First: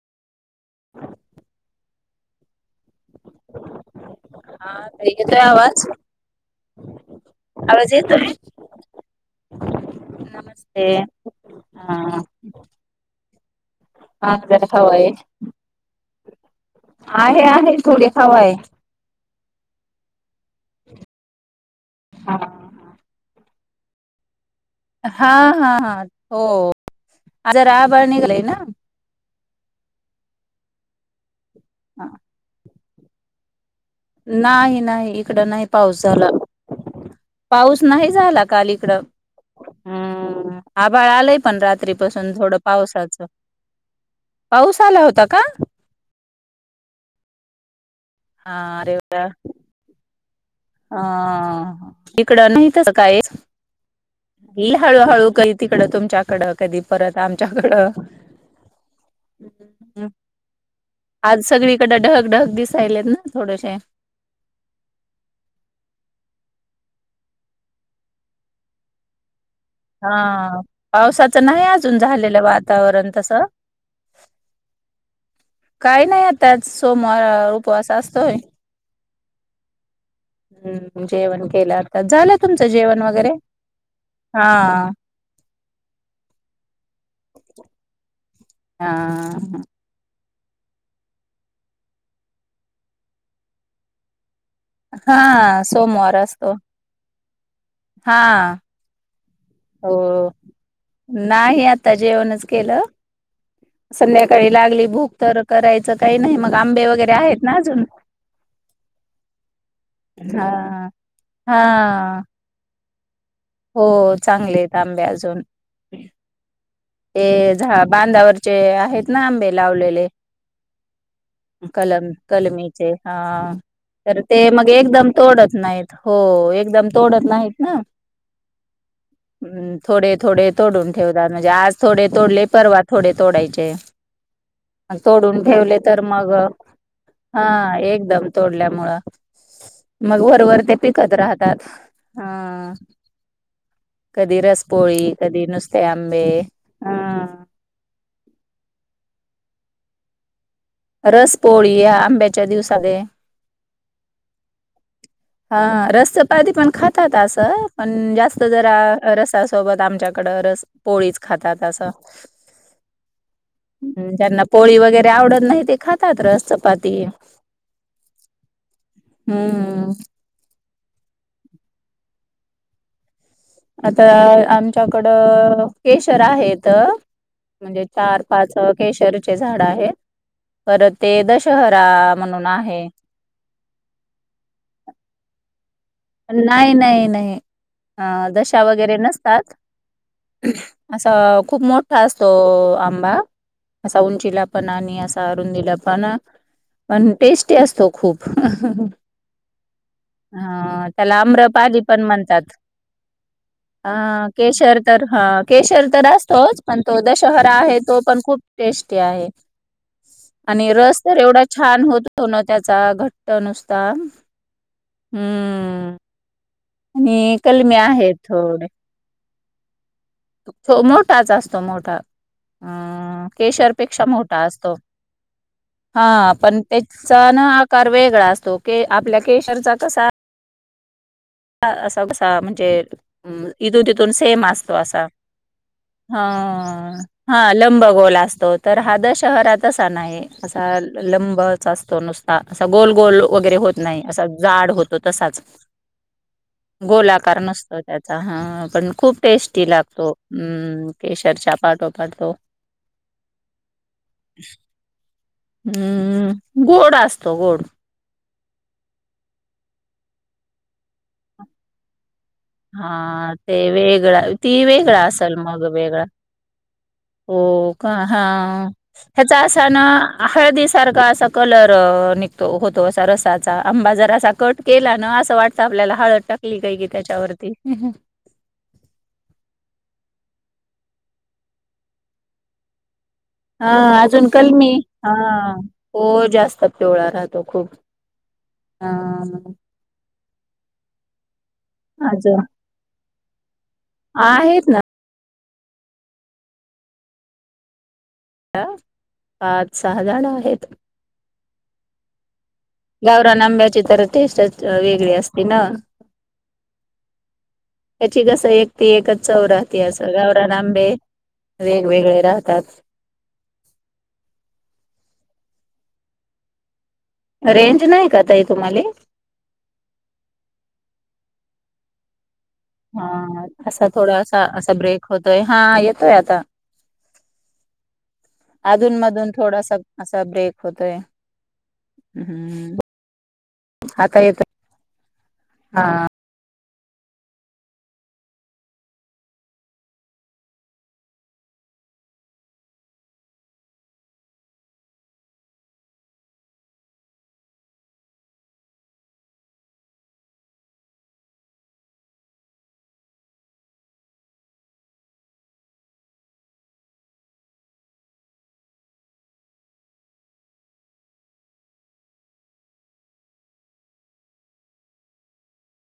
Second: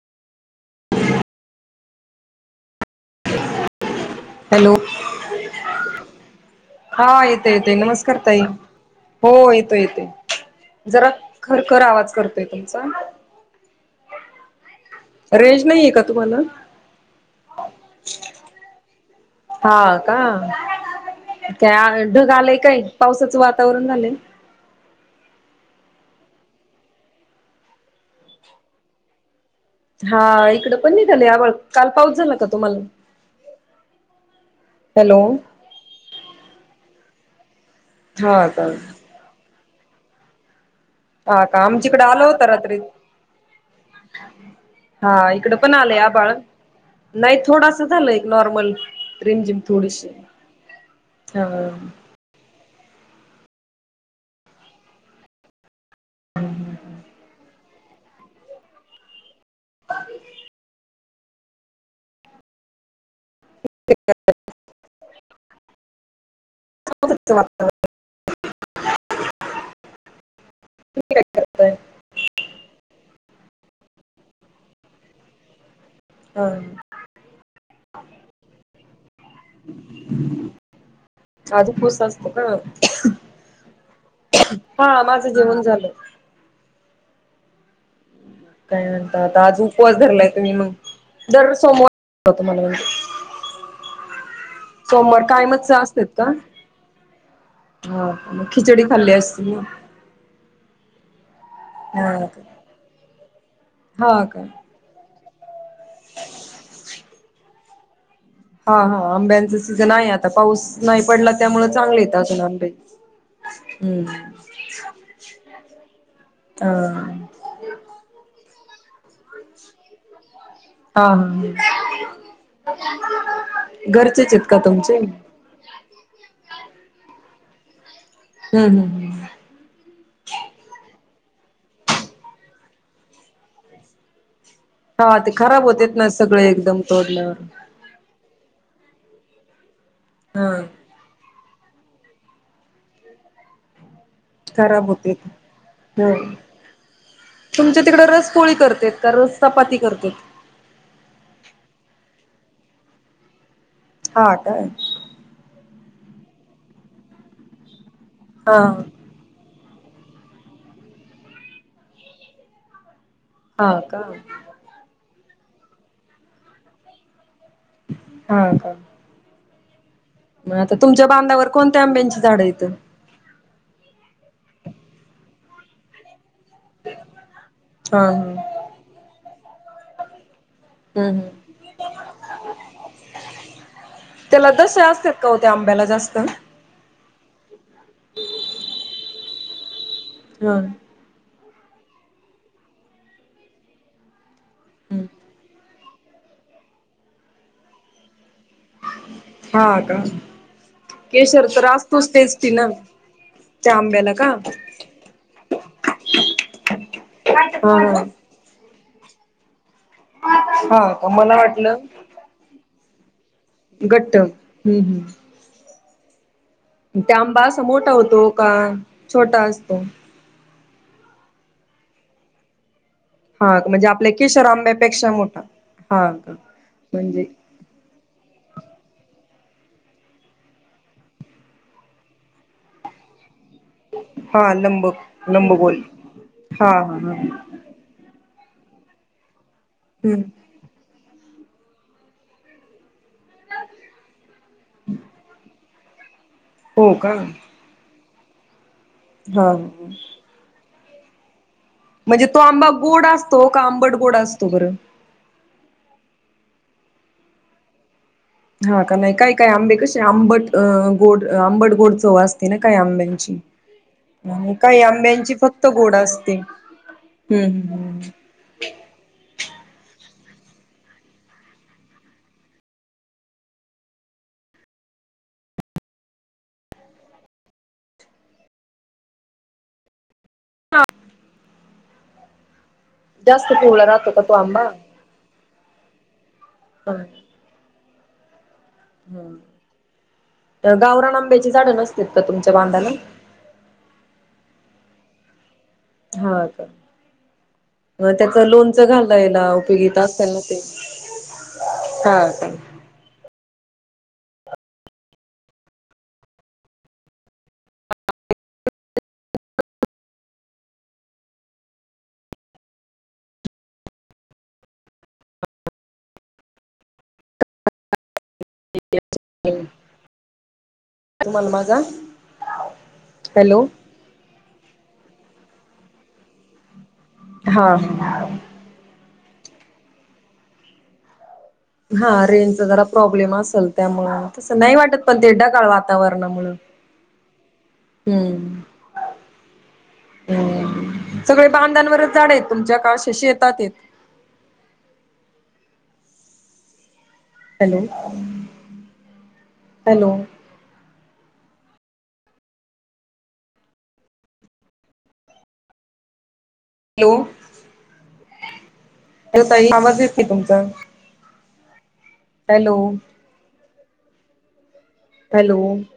[inaudible] [inaudible] Hello हा ताई येतोय आवाज? हा येते येते आवाज नमस्कार येतोय ताई हो येतोय येतोय नमस्ते जरा खरखर हा आवाज करतोय तुमचा. हा आपल्यालाच हवाय रेंज नाहीये का तुम्हाला आहे आहे थोडे खावाय हा का त्या ढग हा आलाय काय पावसाच वा आता आवरून झालंय. हा हा हा हो जरा आभाळ निघलय ना? हा इकडं पण निघालय आभाळ काल पाऊस झाला का तुम्हाला नाही नाही हॅलो इकडं नाही पाऊस झाला. पाऊस नाही झाला हा का काल इकडं. हम्म आभाळ आलय हा पण का आमच्याकडे आला रात्रीपसून होता थोडं रात्री पावसाचं. पाऊस आला हा होता का इकड पण आलंय आभाळ नाही थोडासा झालं एक हा नॉर्मल रिमझिम थोडीशी हा ह इकडं नाही तसं कायच ईल हळूहळू कधी तिकडं तुमच्याकड कधी परत आमच्याकडं आज सगळीकड ढग ढग दिसायलेत ना थोडेशे [unintelligible] हा तुम्ही काय पावसाचं नाही करताय अजून झालेलं वातावरण तसं [unintelligible] काही नाही आता हा सोमवार अ उपवास असतोय. [unintelligible] हम्म जेवण आज केलं उपवास आता असतो झालं का? तुमचं जेवण वगैरे? हा माझं जेवण झालं. [unintelligible] काय हा म्हणत आता आज उपवास धरलाय. ही मग दर सोमवार होत मला म्हणजे सोमवार हा कायमचा असतेत सोमवार का असतो हा हो खिचडी खाल्ली असते ना... हो. नाही आता हा का जेवणच केलं.. हा का संध्याकाळी लागली भुक तर करायचं काही नाही मग आंबे वगैरे आहेत ना अजून... हा हा आंब्यांचा सीझन आहे आता हा पाऊस नाही पडला त्यामुळे चांगले येत हा अजून आंबे... हम्म हो चांगले आहेत आंबे अजून अ ते झा बांधावर... चे आहेत ना आंबे लावलेले... [unintelligible] कलम कलमीचे हा तर घरचेच ते आहेत का मग तुमचे? एकदम हम्म तोडत नाही.. हो एकदम... तोडत नाहीत ना हम्म हम्म थोडे थोडे तोडून ठेवतात म्हणजे आज... थोडे तोडले परवा थोडे तोडायचे... हा ते तोडून खराब ठेवले होतेत तर ना मग सगळे एकदम तोडल्यावर हा एकदम तोडल्या... मग हा वरवर ते पिकत राहत.. हा कधी खराब रसपोळी होतेत. कधी नुसते आंबे... हम्म हा तुमच्या तिकडं रस पोळी करते का रस चपाती करते.. रस पोळी या आंब्याच्या दिवसाले.. हा काय... ह रस चपाती पण खातात असं पण जास्त हा जरा रसा... सोबत आमच्याकड रस पोळीच खातात असं.. हा का त्यांना पोळी वगैरे आवडत नाही ते खातात रस चपाती... हा का... हम्... हता तुमच्या बांधावर कोणत्या आंब्यांची झाडं येतं.. आता आमच्याकडं केशर आहे. म्हणजे हा चार पाच केशरीचे झाड आहेत. परत हम्म ते हम्म दशहरा म्हणून आहे. त्याला दश असतात का होत्या आंब्याला.. जास्त? हा नाही नाही नाही अ दशा वगैरे नसतात. असा खूप मोठा असतो आंबा असा उंचीला... पण आणि हम्म असा अरून दिला पण पण टेस्टी असतो खूप.. हा का हा... केशर तर असतोच टेस्टी ना.. ह आंब्याला का? केशर तर हा केशर तर असतोच पण तो दशहरा हा आहे तो हा पण खूप... टेस्टी आहे आणि हा रस का तर मला एवढा वाटलं छान होत त्याचा... तो नुस्ता हम्म... त्या आणि आंबा असा कलमी मोठा आहेत होतो का थोडे. छोटा असतो... तो मोठाच असतो मोठा... हा म्हणजे केशरपेक्षा आपल्या मोठा किशोर असतो... आंब्यापेक्षा मोठा हा का पण म्हणजे त्याचा ना आकार वेगळा असतो क आपल्या केशरचा कसा.... असा कसा म्हणजे इथून तिथून सेम हा असतो लंब असा... लंबगोल हा हा लंब गोल असत... तर हा दशहरा तसा हम्म नाही असा लंबच असतो नुसता असं गोल... गोल वगैरे होत नाही असा जाड होतो तसाच.. हो का गोलाकार नसतो त्याचा हा पण खूप हा टेस्टी लागतो अम.. केशराच्या... पाठो म्हणजे पाटो तो आंबा गोड असतो का आंबट गोड असतो बरं हम्म.... गोड असतो गोड... हा का नाही काय काय आंबे कसे आंबटं गोड आंबट गोड चव असत... ना काही हा आंब्यांची ते वेगळा आणि ती काही वेगळा आंब्यांची असेल फक्त मग घोड वेगळा असते हो हम्म हम्म का हम्म हा ह्याचा असा ना आखळदी सारखा असा कलर निघतो होतो असा रसाचा आंबा जर असा कट केला ना असं वाटतं आपल्याला हळद टकली काय की त्याच्यावरती ते हम ह ह हा राहतो का अजून तो आंबा कलमी हा हो जास्त हा पवळा राहतो खूप हा गावरा आंब्याची झाडं नसत का तुमच्या बांधाला आहेत ना हा का अ त्याच लोणच घाललं याला उपयोगीता झाडं असताल ना ते आहेत. हा का गावरान आंब्याची तर टेस्टच वेगळी असते ना त्याची कस एक ती एकच चौ राहती असं गावरा नांबे वेगवेगळे राहतात रेंज नाही का तई तुम्हाला काय मल मागा हा असा थोडासा असा ब्रेक होतोय हा येतोय आता हा अधून मधून थोडासा असा ब्रेक होतोय हा रेंजचा हम्म जरा प्रॉब्लेम असेल त्यामु आता येतोय तसं नाही वाटत पण ते ढकाळ हा वातावरणामुळ हम्म हम् सगळे बांधांवरच झाडे आहेत तुमच्या काशशी येतात य हॅलो हॅलो हॅलो ला तई आवाज येत नाही तुमचा हॅलो हॅलो